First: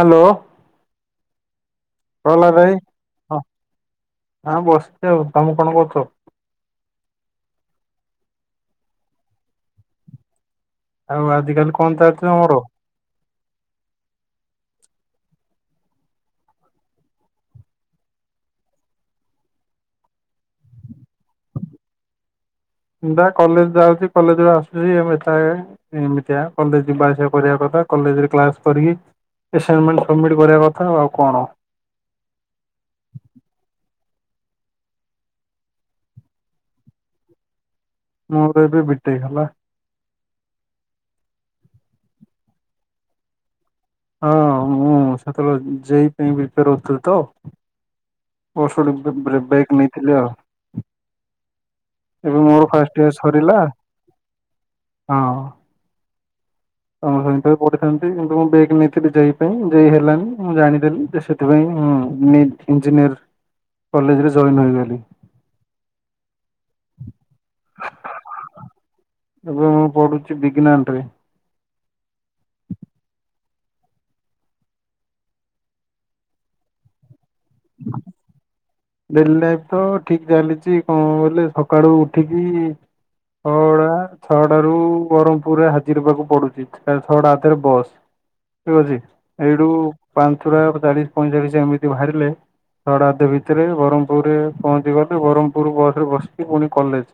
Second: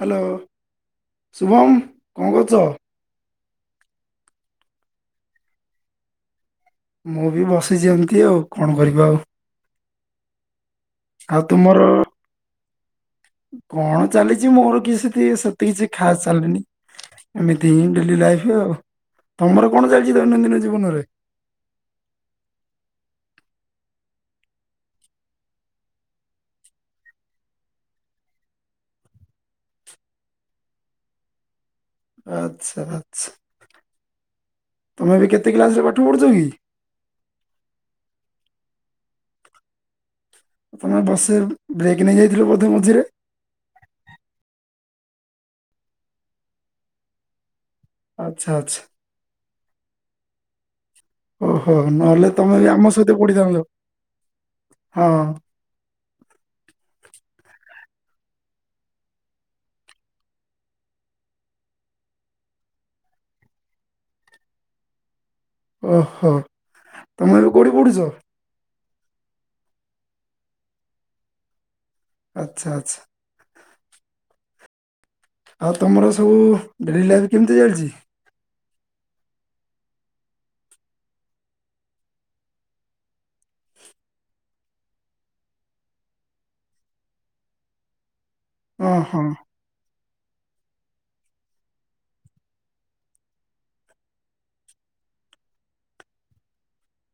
Hello Shubham କହଲା ଭାଇ ହଁ ହଁ ବସିଛି ଆଉ ତମେ କଣ କରୁଛ? ମୁଁ ବି ବସିଛି ଏମିତି ଆଉ କଣ କରିବା ଆଉ। ଆଉ ଆଜିକାଲି ତୁମର କଣ ଚାଲିଛି ତମର? କଣ ଚାଲିଛି ମୋର କି ସେତେ କିଛି ଖାସ୍ ଚାଲିନି। ଏମିତି ହିଁ ଡେଲି ଲାଇଫ୍ ତମର କଣ ଚାଲିଛି ଦୈନନ୍ଦିନ ଜୀବନରେ? ମୁଁ ବା କଲେଜ୍ ଯାଉଛି କଲେଜରୁୁ ଆସୁଛି ଏମିତିଆ କଲେଜ ଲାଇଫ ରେ କରିବା କଥା କଲେଜରେ କ୍ଲାସ କରିକି ଏସାଇନମେଣ୍ଟ ସବମିଟ୍ କରିବା କଥା ଆଉ କଣ। ଆଛା ଆଛା ତମେ ବି କେତେ କ୍ଲାସରେ ପାଠ ପଢ଼ୁଛ କି? ମୋର ଏବେ ବିଟେକ୍ ହେଲା। ତମେ ବର୍ଷେ ବ୍ରେକ୍ ନେଇଯାଇଥିଲ ବୋଧେ ମଝିରେ? ହଁ ମୁଁ ସେତେବେଳେ ଜେଇ ପାଇଁ ପ୍ରିପର ହଉଥିଲ ତ ଆଚ୍ଛା ଆଚ୍ଛା ବର୍ଷେ ବ୍ରେକ୍ ନେଇଥିଲି ଆଉ [inaudible] ଓହୋ ନହେଲେ ଏବେ ତମେ ମୋର ବି ଆମ ଫାଷ୍ଟ ଇୟର ସହିତ ସରିଲା ପଢ଼ିଥାନ୍ତ ହଁ। ହଁ ପଢ଼ିଥାଛନ୍ତି କିନ୍ତୁ ମୁ ମ ଯ ପାଇଁ ଯ ହେଲାନ ମୁଁ ଜାଣିଦେଲି ସେଥିପାଇଁ ମୁଁ ଇଞ୍ଜିନିୟର [inaudible] କଲେଜରେ ଜଏନ୍ ହେ। ଓହୋ ତମେ ଏବେ କଉଠି ପଢୁଛ? ମୁଁ ପଢ଼ୁଛି ବିଗ୍ନଟରେ। ଆଚ୍ଛା ଆଚ୍ଛା। ଆଉ ତମର ସବୁ ଡେଲି ଲାଇଫ୍ କେମିତି ଚାଲିଛି? ଡେଲି ଲାଇଫ ତ ଠିକ୍ ଚାଲିଛି କଣ କଲେ ସକାଳୁ ଉଠିକି ଛଅଟା ରୁ ବରମ୍ପୁରରେ ହାଜିର ହେବାକୁ ପଡୁଛି କାଇଁ ଛଅଟା ଅଧରୁ ବସ୍। [inaudible] ଠିକ୍ ହଁ ଅଛି ହଁ ଏଇଠୁ ପାଞ୍ଚଟା ଚାଳିଶ ପଇଁଚାଳିଶ ଏମିତି ବାହାରିଲେ ଛଅଟା ଅଧରେ ଏଥିରେ ବି ବରମ୍ପୁର ରେ ପହଞ୍ଚି ପାଇଁ ବାରମ୍ପୂର୍ ବସ୍ ରେ ବସିକି ପୁଣି କଲେଜ୍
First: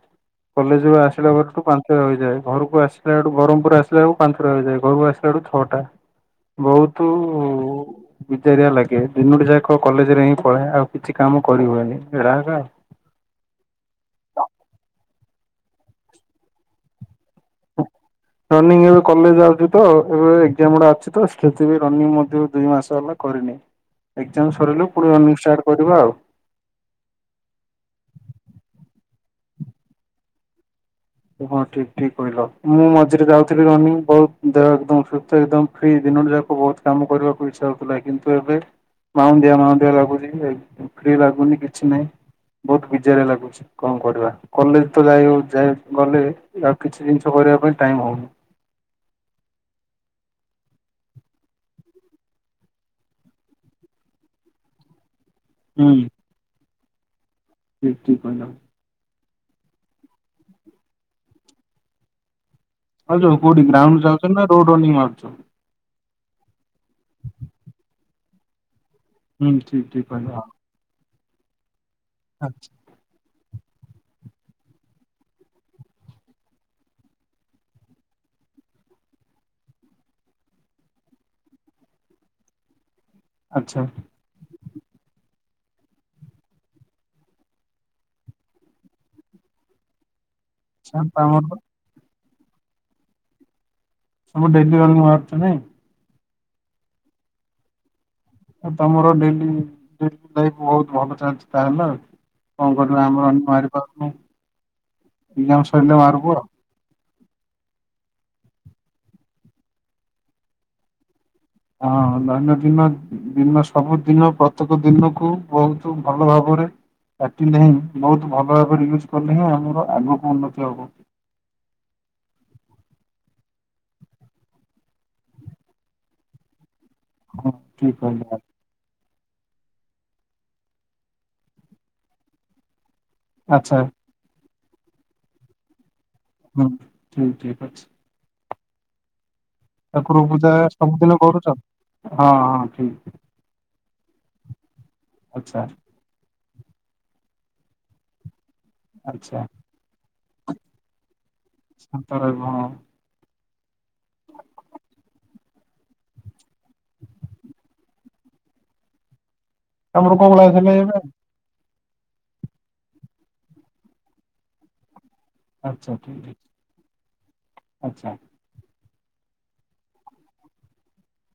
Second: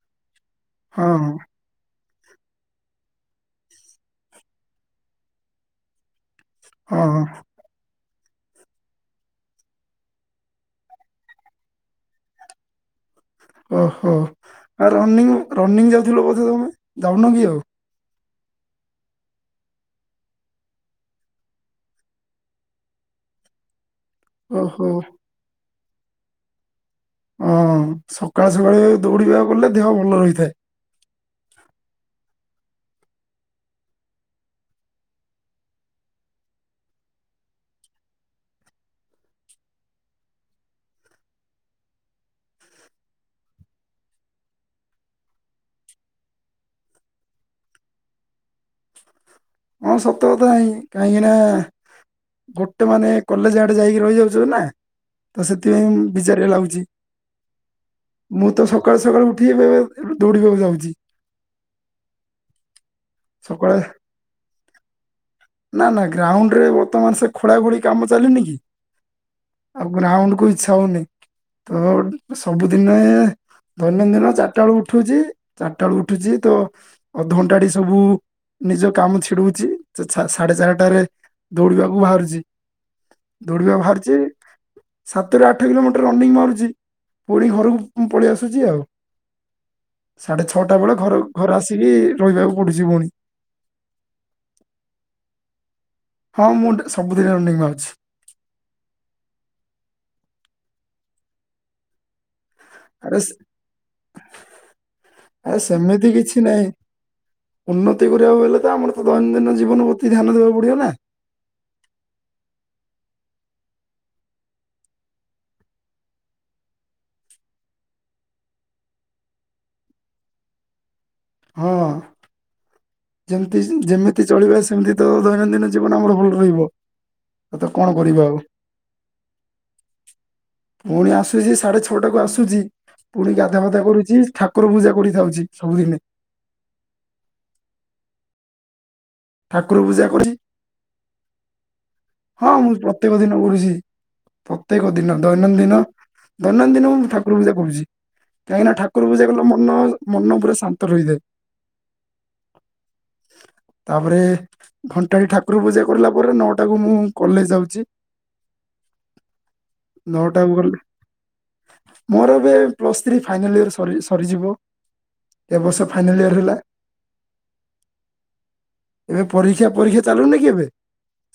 କଲେଜ୍ ରୁ ହଁ ଆସିଲା ବେଳୁ ପାଞ୍ଚ ହୋଇଯାଏ ଘରକୁ ଆସିଲା ବେଳକୁ ବରମ୍ପୁର ଆସିଲା ବେଳୁ ପାଞ୍ଚଟା ହୋଇଯାଏ ଘରୁ ଆସିଲା ବେଳକୁ ଛଅଟା। ବହୁତ ହଁ ବିଜାରିଆ ଲାଗେ ଦିନଟି ଯାକ କଲେଜ୍ ରେ ହିଁ ପଢ଼େ ଆଉ କିଛି କାମ କରିହୁଏନି। ଓହୋ ଆଉ ରନିଙ୍ଗ ରନିଙ୍ଗ ଯାଉଥିଲ ବୋଧେ ତମେ ଯାଉନ କି ଆଉ? ରନିଂ ଏବେ କଲେଜ ଯାଉଛି ତ ଓଏ ଏକ୍ଜାମ ଗୁଡ଼ା ଅଛି ତ ସେଥି ପାଇଁ ଦୁଇ ମାସ ହେଲା କରିନି। ଏକ୍ଜାମ ଓହୋ ସରିଲେ ପୁଣି ରନିଂ ଷ୍ଟାର୍ଟ କରିବା। ହଁ, ସକାଳେ ସକାଳେ ଦୌଡ଼ିବାକୁ ଗଲେ ଦେହ ଭଲ ହୋଇଥାଏ। ହଁ ଠିକ୍ ଠିକ୍ କହିଲ, ମୁଁ ମଝିରେ ଯାଉଥିଲି ରନିଂ ବହୁତ୍ ଦେହ ଏକଦମ୍ ସୁସ୍ଥ ଏକଦମ୍ ଫ୍ରି ଦିନଟି ଯାକ ବହୁତ୍ କାମ କରିବାକୁ ଇଚ୍ଛା ହଉଥିଲା, କିନ୍ତୁ ଏବେ ମାନ୍ଦା ମାନ୍ଦା ଲାଗୁଛି ଯେ ଫ୍ରି ଲାଗୁନି କିଛି ନହିଁ। ବହୁତ୍ ବିଜାରିଆ ଲାଗୁଛି କଣ କରିବା କଲେଜ୍ ତ ଯାଇ ଯାଇ ଗଲେ ଆଉ କିଛି ଜିନିଷ କରିବା ପାଇଁ ଟାଇମ୍ ହଉନି। ହଁ ସତ କଥା କାହିଁକିନା ଗୋଟେ ମାନେ କଲେଜ୍ ଆଡ଼େ ଯାଇକି ରହିଯାଉଛ ନା ତ ହୁଁ ସେଥିପାଇଁ ବିଜାରିଆ ଲାଗୁଛି, ଠିକ ଠିକ କହିଲ ମୁଁ ତ ସକାଳୁ ସକାଳୁ ଉଠି ଗଲେ ଦଉଡ଼ି ଦଉଡ଼ି ଯାଉଛି। ହଉ, ଯୋଉ କୋଉଠି ସକାଳେ ଗ୍ରାଉଣ୍ଡ ଯାଉଛ ନା, ରୋଡ଼ ରନିଙ୍ଗ ମାରୁଛ?। ନା, ନା, ଗ୍ରାଉଣ୍ଡ ରେ ବର୍ତ୍ତମାନ ସେ ଖୋଳା ଖୋଳି କାମ ଚାଲିନି କି, ହୁଁ ଠିକ ଆଉ ଠିକ କହିଲ ଗ୍ରାଉଣ୍ଡ କୁ। ଇଛା ହଉନି, ତ ଆଚ୍ଛା ସବୁଦିନି। ମାନେ ଦୈନନ୍ଦିନ ଚାରିଟା ବେଳୁ ଉଠୁଛି, ଚାରିଟା ବେଳକୁ ଉଠୁଛି ତ। ଅଧଘଣ୍ଟା ଟି ସବୁ ନିଜ କାମ। ଚିଡିହଉଛି। ସେ ସାଢେ ଚାରିଟାରେ ଦୌଡିବାକୁ ବାହାରୁଛି!। ଦୌଡିବାକୁ ଆଚ୍ଛା ବାହାରୁଛି!। ସାତରୁ ଆଠ କିଲୋମିଟର ରନିଂ ମାରୁଛି, ପୁଣି ଘରକୁ ପଳେଇ ଆସୁଛି ଆଉ!। ସାଢେ ଛଅଟା ବେଳେ ଘର ତମର ଘରେ ଆସିକି ରହିବାକୁ ପଡୁଛି ପୁଣୀ!। ସବୁ ଡେଲି ମାନେ ବାହାରୁଛନ୍ତିଁ?। ହଁ, ମୁଁ ଡେଲି। ସବୁ ଦିନ ରାଉଣ୍ଡିଙ୍ଗ ମାରୁଛି! ଆଉ ତମର ଡେଲି, ଡେଲି ଲାଇଫ୍, ବହୁତ୍ ଭଲ ଚାଲିଛି ତାହଲେ ଆଉ!। କଣ କରିବ, ଆରେ ଆମର ଏଇନେ ବାହାରି ପାରୁନୁ, ଆରେ ଏଜାମ୍ ସରିଲେ ସେମିତି ବାହାରିବୁ କିଛି ଆଉ!। ନାହିଁ ଉନ୍ନତି କରିବାକୁ ହେଲେ ତ ଆମର ତ ଦୈନନ୍ଦିନ ଜୀବନ ପ୍ରତି ଧ୍ୟାନ ଦବାକୁ ପଡିବ ନା! ହଁ ଦୈନଦିନ। ଦିନ ସବୁଦିନ ପ୍ରତ୍ୟେକ ଦିନକୁବହୁତ୍ ଭଲ ଭାବରେ। କାଟିଲେ ହିଁ, ବହୁତ୍ ଭାବରେ ୟୁଜ୍ କଲେ ହିଁ, ଆମର ଆଗକୁ ଉନ୍ନତି ହବ। ହଁ! ଯେମତି। ଯେମିତି ଚଳିବେ ସେମିତି ତ ଦୈନନ୍ଦିନ ଜୀବନ ଆମର ଭଲ ରହିବ। ହଁ ତତେ ଠିକ କଣ କରିବ କହିଲେ ଆଉ। ପୁଣି ଆସୁଛି। ସାଢେ ଛଅଟାକୁ ଆସୁଛି! ପୁଣି ଗାଧୁଆ ଆଚ୍ଛା ପାଧୁଆ କରୁଛି। ଠାକୁର ପୂଜା କରିଯାଉଛି ସବୁଦିନେ! ହୁଁ, ଠିକ। ଠିକ୍ ଅଛି! ଠାକୁର ପୂଜା ସବୁଦିନ କରୁଛ। ହଁ, ହଁ, ଠିକ୍! ପ୍ରତ୍ୟେକ ଦିନ କରୁଛି। ପ୍ରତ୍ୟେକ ଦିନ, ଆଚ୍ଛା ଦୈନଦିନ, ଦୈନଦିନ ମୁଁ ଠାକୁର ପୂଜା କରୁଛି! କାହିଁକିନା ଠାକୁର ପୂଜା ଆଚ୍ଛା। କଲେ ମନ। ମନ ପୁରା ଶାନ୍ତ ରହିଯାଏ! ସାନ୍ତ ରହିବ ହଁ! ତାପରେ ଘଣ୍ଟାଏ ଠାକୁର ପୂଜା କିଲା ପରେ, ନଅଟାକୁ ମୁଁ। କଲେଜ୍ ଯାଉଛି।, ତମର କୋଉ ଭଳିଆ ନଅଟାକୁ ଥିଲେ ଗଲେ। ଏବେ ମୋର ଏବେ ପ୍ଲସ୍ ଥ୍ରୀ ଫାଇନାଲ୍ ଇୟର ସରିଯି।, ଏ ବର୍ଷ ଆଚ୍ଛା ଫାଇନାଲ୍ ଠିକ ଇୟର ହେଲା! ଆଚ୍ଛା। ଏବେ ପରୀକ୍ଷା। ପରୀକ୍ଷା ଚାଲୁନି କି ଏବେ।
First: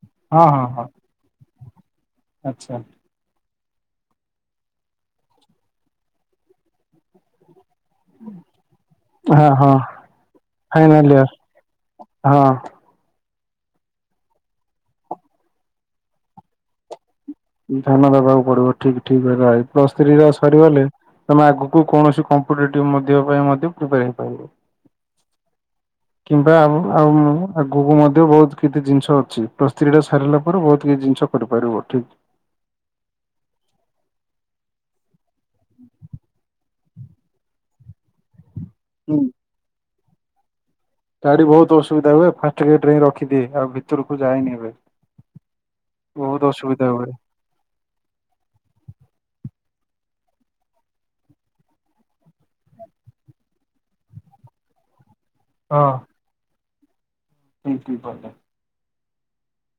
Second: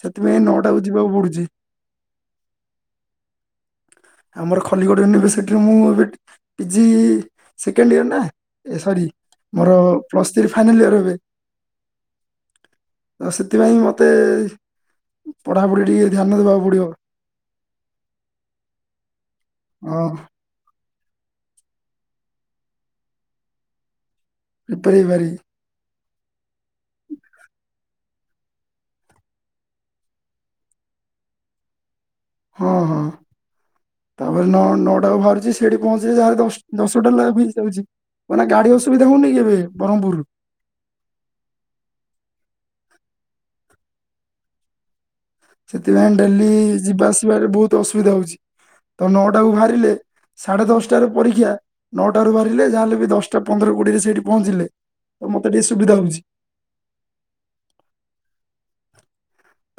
ସେଥିପାଇଁ ହଁ ହଁ ନଅଟାକୁ ହଁ ଯିବାକୁ ପଡୁଛି! ଆଚ୍ଛା। ଆମର ଖଲିକୋଟ୍ ୟୁନିଭର୍ସିଟିରେ, ମୁଁ ଏବେ ପିଜି। ସେକେଣ୍ଡ ଇୟର ନା, ଏ ସରି, ହଁ ହଁ ମୋର ପ୍ଲସଥ୍ରୀ ଫାଇନାଲ୍ ଇୟର ଏବେ। ହଁ! ଆଉ ସେଥିପାଇଁ ମତେ ପଢ଼ାପଢି ଟିକେ ଧ୍ୟାନ ଦେବାକୁ ପଡିବ! ଧ୍ୟାନ ଦବାକୁ ପଡିବ। ଠିକ୍ ଠିକ୍ ଭାଇ, ପ୍ଲସ ହଁ ଥ୍ରୀ ର। ସରିଗଲେ,। ତମେ ଆଗକୁ କୌଣସି କମ୍ପିଟେଟିଭ୍ ମଧ୍ୟ ପାଇଁ ମଧ୍ୟ ପ୍ରିପେୟାର୍ ହେଇ ପାରିବ। ପ୍ରିପାର ହେଇପାରିବ। କିମ୍ବା ଆଉ ଆଗକୁ ମଧ୍ୟ ବହୁତ୍ କିତି ଜିନ୍ଷ ଅଛି, ପ୍ଲସ୍ ଥ୍ରୀ ଟା ସାରିଲା ପରେ ବୋହୁତ୍ କିଛି ଜିନ୍ଷ। କରିପାରିବ ଠିକ୍। ହଁ ହଁ। ତାପରେ ନ ନଅଟାକୁ ଭାରୁଚି ସେଠି ପହଞ୍ଚିଲେ ଯାହା ହେଲେ ଦଶ୍ ଦଶଟା ଲାବ୍ ହେଇଯାଉଚି। ମାନେ ଗାଡି ଅସୁବିଧା ହୁଁ। ହୋଉନି କି ଏବେ ବରମପୁର୍ ରୁ। ଗାଡ଼ି ବୋହୁତ୍ ଅସୁବିଧା ହୁଏ ଫାଷ୍ଟ ଗେଟ୍ ରେ ହିଁ ରଖିଦିଏ,। ଆଉ ଭିତୁରୁକୁ ଯାଏନି ଏବେ। ସେଥିପାଇଁ ବହୁତ ଡେଲି ଅସୁବିଧା ଯିବା ହୁଏ ଆସିବାରେ ବୋହୁତ୍ ଅସୁବିଧା ହୋଉଛି ତ ନଅଟାକୁ ଭାରିଲେ ସାଢେ ଦଶଟାରେ ପରୀକ୍ଷା ନଅଟାରୁ ବାହାରିଲେ ଯାହାହେଲେ ବି ଦଶ୍ଟା ପନ୍ଦର କୋଡିଏରେ ସେଇଠି ପହଞ୍ଚିଲେ ତ ମତେ ଟିକେ ସୁବିଧା ହୋଉଛି। ଟୁଙ୍କୁ ପଦେ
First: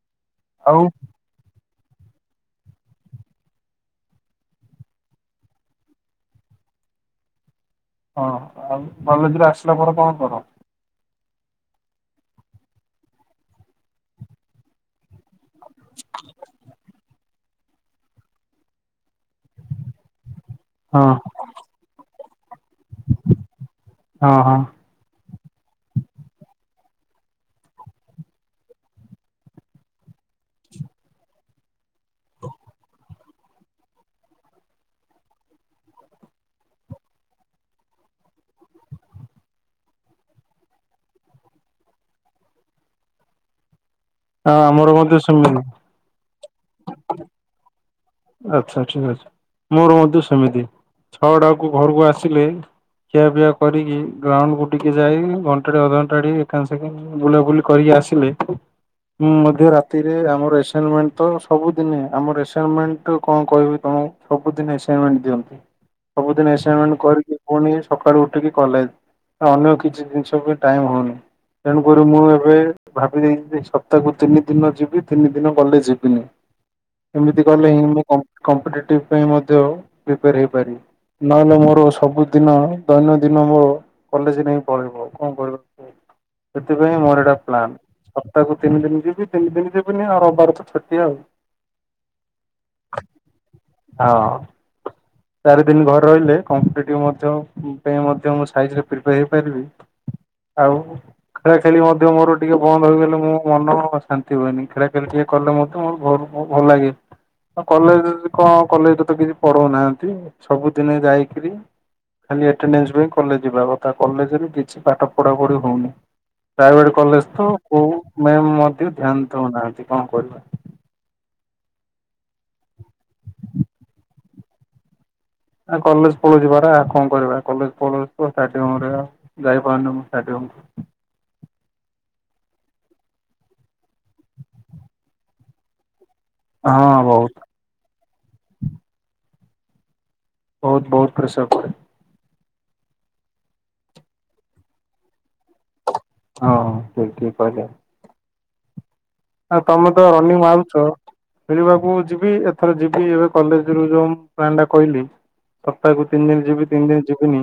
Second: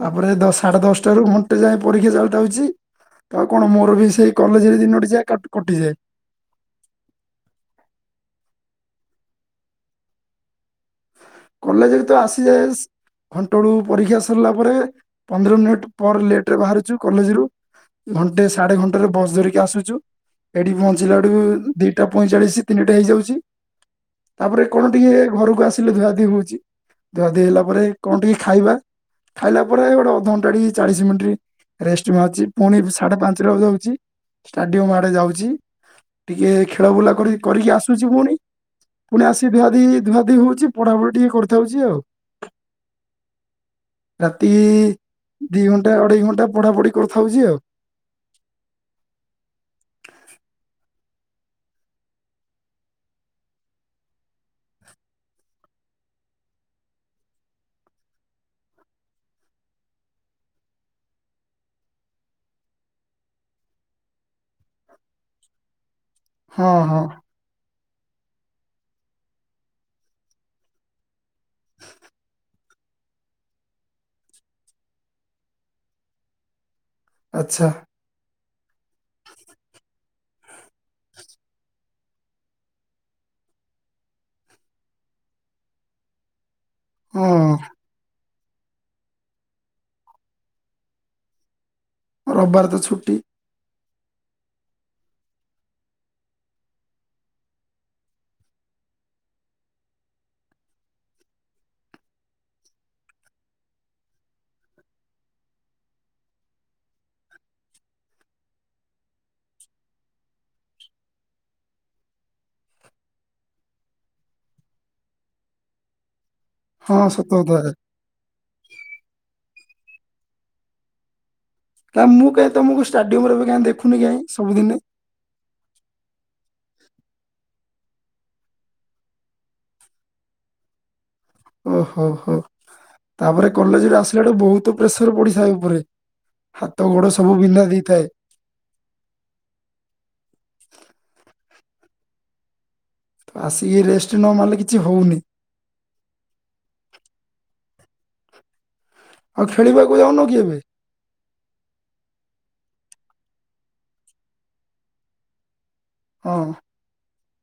ତାପରେ ଦଶ୍ ସାଢ଼େ ଆଉ ଦଶ୍ଟାରୁ ଘନ୍ ଣ୍ଟେ ଯାଏ ପରୀକ୍ଷା ଚାଲତା ହୋଇଛି ଆଉ କଣ ମୋର ବି ସେଇ କଲେଜରେ ଦିନ ଯା କା କଟିଯାଏ। ହଁ ଆଉ କଲେଜ ରୁ ଆସିଲା ପରେ କଣ କର? କଲେଜେ ରୁ ତ ଆସିଯାଏସ୍ ଘଣ୍ଟେ ଏଳୁକୁ ପରୀକ୍ଷା ସରିଲା ପରେ ପନ୍ଦର ମିନିଟ୍ ପର୍ ଲେଟ୍ ରେ ବାହାରୁଚୁ କଲେଜ୍ ରୁ। ଘଣ୍ଟେ ସାଢେ ଘଣ୍ଟେ ରେ ବସ୍ ଧରିକି ଆସୁଚୁ ଏଠି ହଁ ପହଞ୍ଚିଲା ଠୁ ଦିଟା ପଇଁଚାଳିଶ ତିନିଟା ହେଇଯାଉଛି ହଁ ହଁ ତାପରେ କଣ ଟିକେ ଘରୁକୁ ଆସିଲେ ଧୁଆ ଧିହୁଛି ଧୁଆ ଧୁଇ ହେଲା ପରେ କଅଁ ଟିକେ ଖାଇବା ଖାଇଲା ପରେ ଗୋଟେ ଅଧଘଣ୍ଟା ଟି ଚାଳିଶି ମିନ୍ଟି ରେଷ୍ଟ ମାରୁଚି ପୁଣି ସାଢେ ପାଞ୍ଚ୍ ର ଯାଉଚି ଷ୍ଟାଡିୟମ୍ ଆଡେ ଯାଉଚି। ଟିକେ ଖେଳ ବୁଲା କରିକି କରିକି ଆସୁଛି ପୁଣି ପୁଣି ଆସିିକି ଧୂଆ ଧୁଇ ଧୂଆ ଧୁଇ ହୋଉଛି। ପଢାପଢି ଟିକେ କରିଥାଉଛି ଆଉ। ରାତି ଆଉ ଆମର ମଧ୍ୟ ସେମିତି ଦି ଘଣ୍ଟା ଅଢେଇ ଘଣ୍ଟା ପଢାପଢି କରିଥାଉଚି ଆଉ। ଆଚ୍ଛା ଆଚ୍ଛା ଆଚ୍ଛା ମୋର ମଧ୍ୟ ସେମିତି ଛଅ ଟାକୁ ଘରୁକୁ ଆସିଲେ ଖିଆ ପିଆ କରିକି ଗ୍ରାଉଣ୍ଡକୁୁ ଟିକେ ଯାଇ ଘଣ୍ଟା ଟେ ଅଧ ଘଣ୍ଟାଟି ଏକାମ ସେକିଙ୍ଗ ବୁଲାବୁଲି କରିକି ଆସିଲେ ମୁଁ ମଧ୍ୟ ରାତିରେ ଆମର ଏସେନ୍ମେଣ୍ଟ ତ ସବୁଦିନେ ଆମର ଏସେନ୍ମେଣ୍ଟ ଟୁ କଅଁ କହିବି ତମକୁ ସବୁଦିନେ ଏସାଇମେଣ୍ଟ ଦିଅନ୍ତି ସବୁଦିନେ ହଁ ଏସାଇମେଣ୍ଟ ହଁ କରିକି ପୁଣି ସକାଳୁ ଉଠିକି କଲେଜ୍ ତ ଅନ୍ୟ କିଛି ଜିନିଷ ବି ଟାଇମ୍ ହୋଉନି। ତେଣୁକରି ମୁଁ ଏବେ ଭାବି ଦେଇଚି ଯେ ସପ୍ତାକୁ ତିନି ଦିନ ଯିବି ତିନି ଦିନ କଲେଜ୍ ଯିବିନି। ଏମିତି କଲେ ଆଚ୍ଛା ହିଁ ମୁଁ କମ୍ପ କମ୍ପିଟେଟିଭ୍ ପାଇଁ ମଧ୍ୟ ପ୍ରିପେୟାର ହେଇପାରି ନହେଲେ ମୋର ସବୁଦିନ ଦୈନନ୍ଦିନ ମୋ କଲେଜ୍ ନେଇକି ପଳେଇବ କଅଁ କଇବ। ସେଥିପାଇଁ ମୋର ହଁ ଏଟା ପ୍ଲାନ୍ କ ସପ୍ତା କୁ ତିନି ଦିନି ଯିବି ତିନି ଦିନ ଯିବିନି ଆଉ ରବବାର୍ ତ ଛୁଟି ଆଉ। ରବବାର୍ ତ ଛୁଟି। ହଁ। ଚାରି ଦିନି ଘରେ ରହିଲେ କମ୍ପିଟେଟିଭ୍ ମଧ୍ୟ ଉଁ ପାଇଁ ମଧ୍ୟ ମୁଁ ସାଇଜ୍ ରେ ପ୍ରିପେୟାର୍ ହେଇପାରିବି। ଆଉ ଖେଳା ଖେଳି ମଧ୍ୟ ମୋର ଟିକେ ବନ୍ଦ୍ ହୋଇଗଲେ ମୋ ମନ ଶାନ୍ତି ହୁଏନି ଖେଳା ଖେଳି ଟିକେ କଲେ ମଧ୍ୟ ମୋର ଭୋରୁ ମୋ ଭଲ୍ ଲାଗେ। ହଁ କଲେଜ୍ ରେ ଯେଦି କଁ କଲେଜ୍ ରେ ତ କିଛି ପଢୋଉନାହାଁନ୍ତି ସବୁଦିନେ ଯାଇକିରି ଖାଲି ଏଟେଣ୍ଡେନ୍ସ ପାଇଁ କଲେଜ୍ ଯିବା କଥା କଲେଜ୍ ରୁ କିଛି ପାଠ ପଢା ପଢି ହୋଉନି। ପ୍ରାଇଭେଟ୍ ହଁ କଲେଜ୍ ସତ ତ କଥା କୋଉ ମ୍ୟାମ ମଧ୍ୟ ଧ୍ୟାନ୍ ଦୋଉ ନାହାଁନ୍ତି କଅଁ କରିବା। କାଇଁ ମୁଁ କାଇଁ ତମୁକୁ ଷ୍ଟାଡିୟମ୍ ରେ ଏବେ କାଇଁ ଦେଖୁନି କାଇଁ ସବୁଦିନେ? ଆ କଲେଜ୍ ପଳୋଉଚି ପରା କଁ କରିବା କଲେଜ୍ ପଳୋଉଚି ତ ଷ୍ଟାଡିୟମ୍ ରେ ଯାଇ ପାହନି ମୁଁ ଷ୍ଟାଡିୟମ୍। ଓହୋ ହୋ ହୋ ତାପରେ କଲେଜ୍ ରୁ ଆସିଲାଳୁ ବୋହୁତ୍ ପ୍ରେସର ପଡିଶା ଉପରେ। ହାତ ହଁ ଗୋଡ ବହୁତ ସବୁ ବିନ୍ଧା ଦେଇଥାଏ। ବୋହୁତ୍ ବୋହୁତ୍ ପ୍ରେସର୍ ପଡେ। ଆସିକି ରେଷ୍ଟେ ନମାରିଲେ କିଛି ହଉନି। ହଁ ପୁରା ଠିକ କହିଲେ। ଆଉ ତମେ ଖେଳିବାକୁ ତ ଯାଉନ କି ରନି ଏବେ ମାରୁୁଚ ଖେଳିବାକୁ ଯିବି, ଏଥର ଯିବି ଏବେ କଲେଜ ରୁ ଯୋଉ ମୁଁ ପ୍ଲାନ୍ ଟା କହିଲି ସପ୍ତାହକୁ ତିନି ଦିନ ହଁ ଯିବି, ତିନି ଦିନ ଯିବିନି,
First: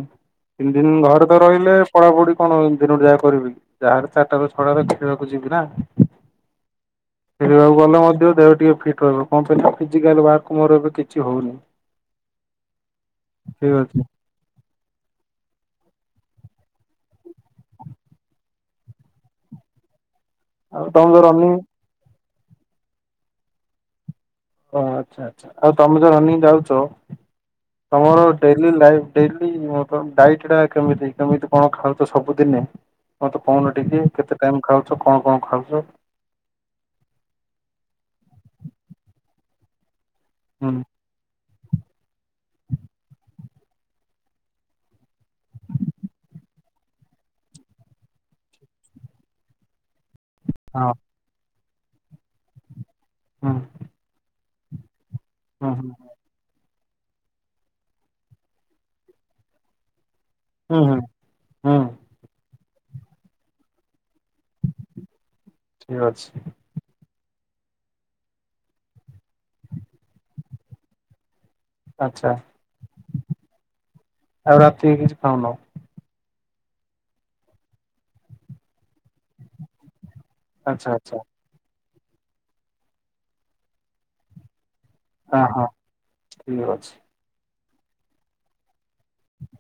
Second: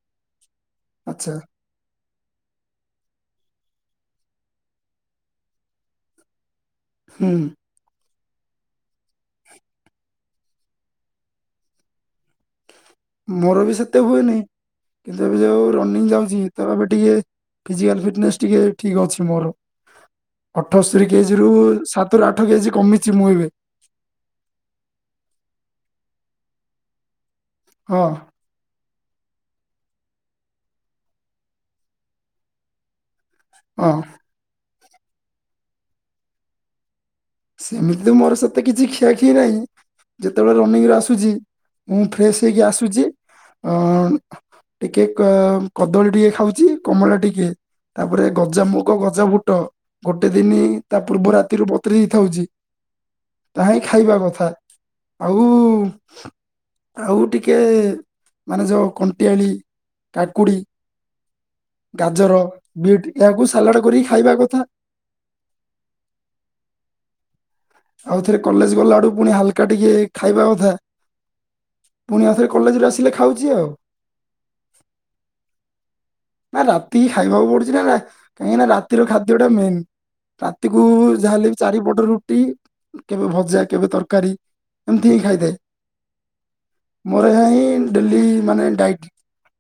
ତିନି ଦିନ ଘରେ ଆଚ୍ଛା ତ ରହିଲେ ପଢାପଢି କଣ ଦିନଟି ଯାଏ କରିବି? ଯାହା ହେଲେ ଚାରିଟାରୁ ଛଅଟା ଖେଳିବାକୁ ଯିବି ନା? ହୁଁ ଖେଳିବାକୁ ଗଲେ ମଧ୍ୟ ଦେହ ଟିକେ ଫିଟ୍ ରହିବ, କଣ କହିଲ, ଫିଜିକାଲୱାର୍କ ମୋର ଏବେ କିଛି ହଉନି। [inaudible] ମୋର ବି ଠିକ୍ ସେତେ ଅଛି ହୁଏନି। କିନ୍ତୁ ଏବେ ଯୋଉ ରନିଙ୍ଗି ଯାଉଚି, ତ ଏବେ ଟିକେ ଫିଜିକାଲ୍ ଫିଟନେସ୍ ଟିକେ ଠିକ୍ ଅଛି ମୋର। [inaudible] ଅଠସ୍ତରୀ ତମେ ଯୋଉ କେଜି ରୁ ରନିଂ ସାତରୁ ଆଠ କେଜି କମିଚି ମୁଁ ଏବେ। ଓ ଆଛା ଆଛା, ଆଉ ତମେ ଯେଉ ରନିଙ୍ଗି ଯାଉଚ, ହଁ ତମର ଡେଲି ଲାଇଟ୍, ଡେଲି ଡାଇଟି ଟା କେମିତି, କେମିତି କଣ ଖାଉଚ ସବୁଦିନେ? ମତେ କହୁନ ହଁ ଟିକେ, କେତେ ଟାଇମ୍ ଖାଉଚ, କଣ କଣ ଖାଉଚ? ସେମିତି ତ ମୋର ସହିତ କିଛି ଖିଆ ଖିଇ ନାହିଁ, ଯେତେବେଳେ ହୁଁ ରନିଙ୍ଗ୍ ରେ ଆସୁ ଆସୁଚି, ମୁଁ ଫ୍ରେଶ୍ ହେଇକି ଆସୁଚି, ଅ ଅ ଟିକେ କଦଳୀ ଟିକେ ଖାଉଚି, କମଳା ଟିକେ ତାପରେ ଗଜାମୁଗ, ଗଜାବୁଟ ଗୋଟେ ଦିନି ହଁ ତା ପୂର୍ବ ରାତିରୁ ବତୁରେଇକି ଖାଉଚି, ହୁଁ। ତାହା ହିଁ ଖାଇବା କଥା, ଆଉ ହୁଁ ହୁଁ। ଆଉ ଟିକେ, ମାନେ ଯୋଉ କଣ୍ଟିଆଳି କାକୁଡି ହୁଁ ହୁଁ ହୁଁ ଗାଜର, ବିଟ୍ ଏହାକୁ ସାଲାଡ଼ କରିକି ଖାଇବା କଥା। ଠିକ୍ ଅଛି। ଆଉ ଥରେ କଲେଜ୍ ଗଲା ଆଡ଼କୁ ପୁଣି ହାଲ୍କା ଟିକେ ଖାଇବା କଥା। ଆଚ୍ଛା ପୁଣି ଆଉଥରେ କଲେଜରୁ ଆସିଲେ ଖାଉଚି ଆଉ। ଆଉ ରାତିରେ କିଛି ଖାଉନ? ନା ରାତିକି ଖାଇବାକୁ ପଡୁଚି ନା, କାହିଁକି ନା ରାତିର ଖାଦ୍ୟ ଟା ମେନ୍। ରାତିକୁୁ ଆଚ୍ଛା ଆଚ୍ଛା ଯାହା ହେଲେ ବି ଚାରିପଟ ରୁଟି, କେବେ ଭଜା, କେବେ ତରକାରୀ ଏମତି ହିଁ ହଁ ଖାଇଥାଏ, ହଁ ଠିକ୍ ଅଛି। ମୋର ଏହା ହିଁ ଡେଲି ମାନେ ଡାଇଟି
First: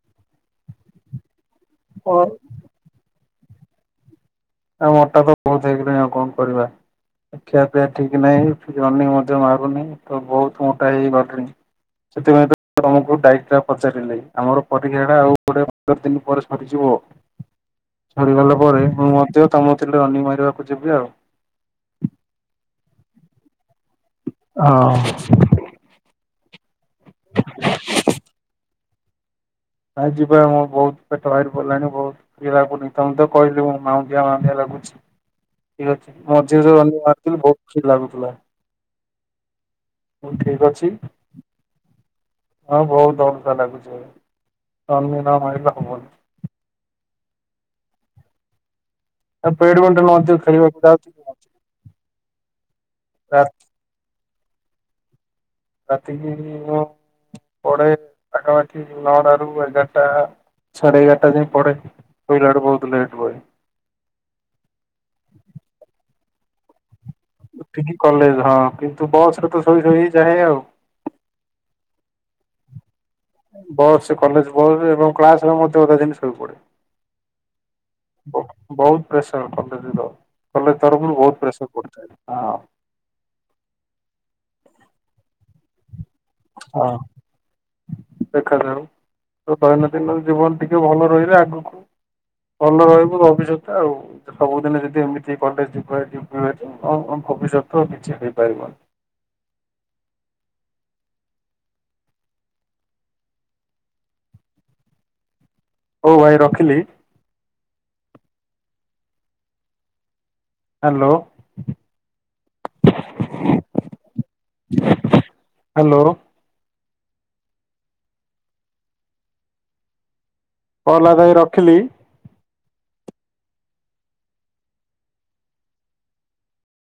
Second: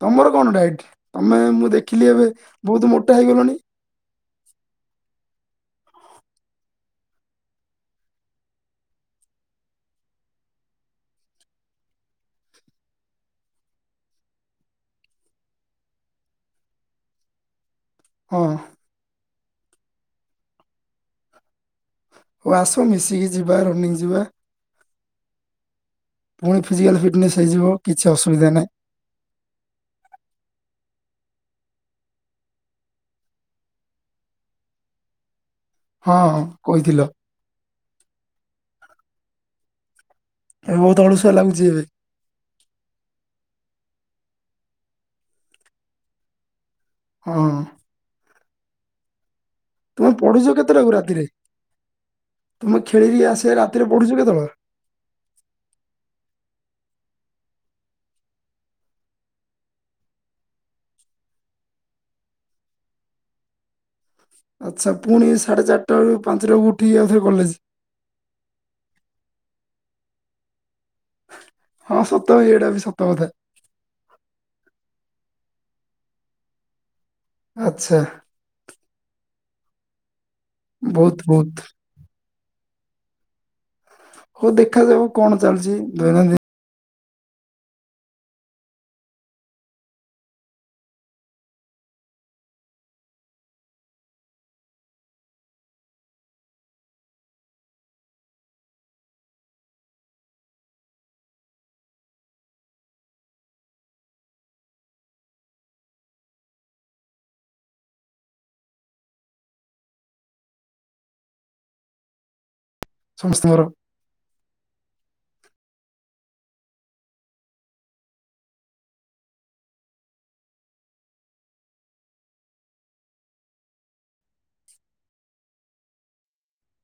ତମର କଣ ଡାଇଟି? ତମେ ମୁଁ ଦେଖିଲି ଏବେ ବହୁତ୍ ମୋଟା ହେଇଗଲଣି। ଆଉ ମୋଟା ତ ବହୁତ ହେଇଗଲିଣି, ଆଉ କଣ କରିବା? ଖିଆପିଆ ଠିକ୍ ନାହିଁ, ରନିଙ୍ଗି ମଧ୍ୟ ମାରୁନି, ତ ବହୁତ୍ ମୋଟା ହେଇ ହେଇଗଲିଣି। ସେଥିପାଇଁ ତ ତମକୁ ଡାଇଟ୍ ଟା ପଚାରିଲି, ଆମର ପରୀକ୍ଷାଟା ଆଉ କୋଡିଏ ପନ୍ଦର୍ ଦିନି ପରେ ସରିଯିବ ହଁ ସରିଗଲା ପରେ, ମୁଁ ମଧ୍ୟ ତମ କତିକି ରନିଙ୍ଗି ମାରିବାକୁ ଯିବି ଆଉ। ହଉ ଆସ, ମିଶିକି ଯିବା, ରନିଙ୍ଗ୍ ଯିବା। ହଁ ପୁଣି ଫିଜିକାଲ୍ ଫିଟନେସ୍ ହୋଇଯିବ, କିଛି ଅସୁବିଧା ନାହିଁ। ନାଇଁ ଯିବା, ମୁଁ ବହୁତ୍ ପେଟ ଭାରିପଡ଼ିଲାଣି, ବହୁତ୍ ଯିବା ବେଲି ତମକୁ ତ କହିଲି ମୁଁ, ମାଉନ୍ଦିଆ ମାଉନ୍ଦିଆ ଲାଗୁଚି। ଠିକ୍ ଅଛି, ହଁ ମଝିରେ ଯୋଉ କହିଥିଲ ରନିଙ୍ଗ୍ ମାରୁଥିଲି, ବହୁତ୍ ଫ୍ରୀ ଲାଗୁଥିଲା। ହେଉ ଠିକ୍ ଏବେ ଅଛି, ବହୁତ ଅଳସୁଆ ଲାଗୁଛି ଏବେ ହଁ ବହୁତ ଅଲଗା ଲାଗୁଚି ଏବେ। ରନିଙ୍ଗ୍ ନ ମାଇଲେ ହବନି। ହୁଁ ଉଁ ଆଉ ପେଡୁଆ ତମେ ପଢୁଛ କେତେଟାକୁ ରାତିରେ ତମେ ଖେଳିକି ଆସିକି ରାତିରେ ପଢୁଛ କେତେବେଳେ। ରାତିକି ମୁ ପଡେ ପାଖାପାଖି ନଅଟାରୁ ଏଗାରଟା। ସାଢେ ଏଗାରଟା ଯାଏଁ ପଡେ ଶେଇଲା ବେଳକୁ ବହୁତ ଲେଟ୍ ହୁଏ। ଆଚ୍ଛା ପୁଣି ସାଢ଼େ ଚାରିଟାରୁ ପାଞ୍ଚଟା ବକୁ ଉଠିକି ଆାଉଥରେ କଲେଜ। ଏଠି କଲେଜ ହଁ କିନ୍ତୁ ବସ୍ ରେ ତ ଶୋଇ ଶୋଇ ଯାଏ ଆଉ। ହଁ ସତ ଏଇଟା ବି ସତ କଥା। ବସ୍ କଲେଜ ବସ ଏବଂ କ୍ଲାସ [unintelligible] ଜିନିଷ ପଡେ। ଆଚ୍ଛା। ବହୁତ ପ୍ରେସର କଲେଜ ର କଲେଜ ତରଫରୁ ବହୁତ ପ୍ରେସର ପଥାଏ ହଁ। ହଉ ଦେଖାଯାଉ କଣ ଚାଲିଛି ଦୈନନ୍ଦିନ ହଁ। ଦେଖାଯାଉ ତ ଦୈନନ୍ଦିନ ଜୀବନ ଟିକେ ଭଲ ରହିଲା ଆଗକୁ ଭଲ ରହିବ ଭବିଷ୍ୟତ ଟା ଆଉ। ସବୁଦିନ ଯଦି ଏମିତି କଲେ ଯ ଯ ଭବିଷ୍ୟତ କିଛି ହେଇପାରିବନି। ହଉ ଭାଇ ରଖିଲି। ହ୍ୟାଲୋ। ସଂସ୍କାରର। [inaudible] ହ୍ୟାଲୋ। [unintelligible] ରଖିଲି।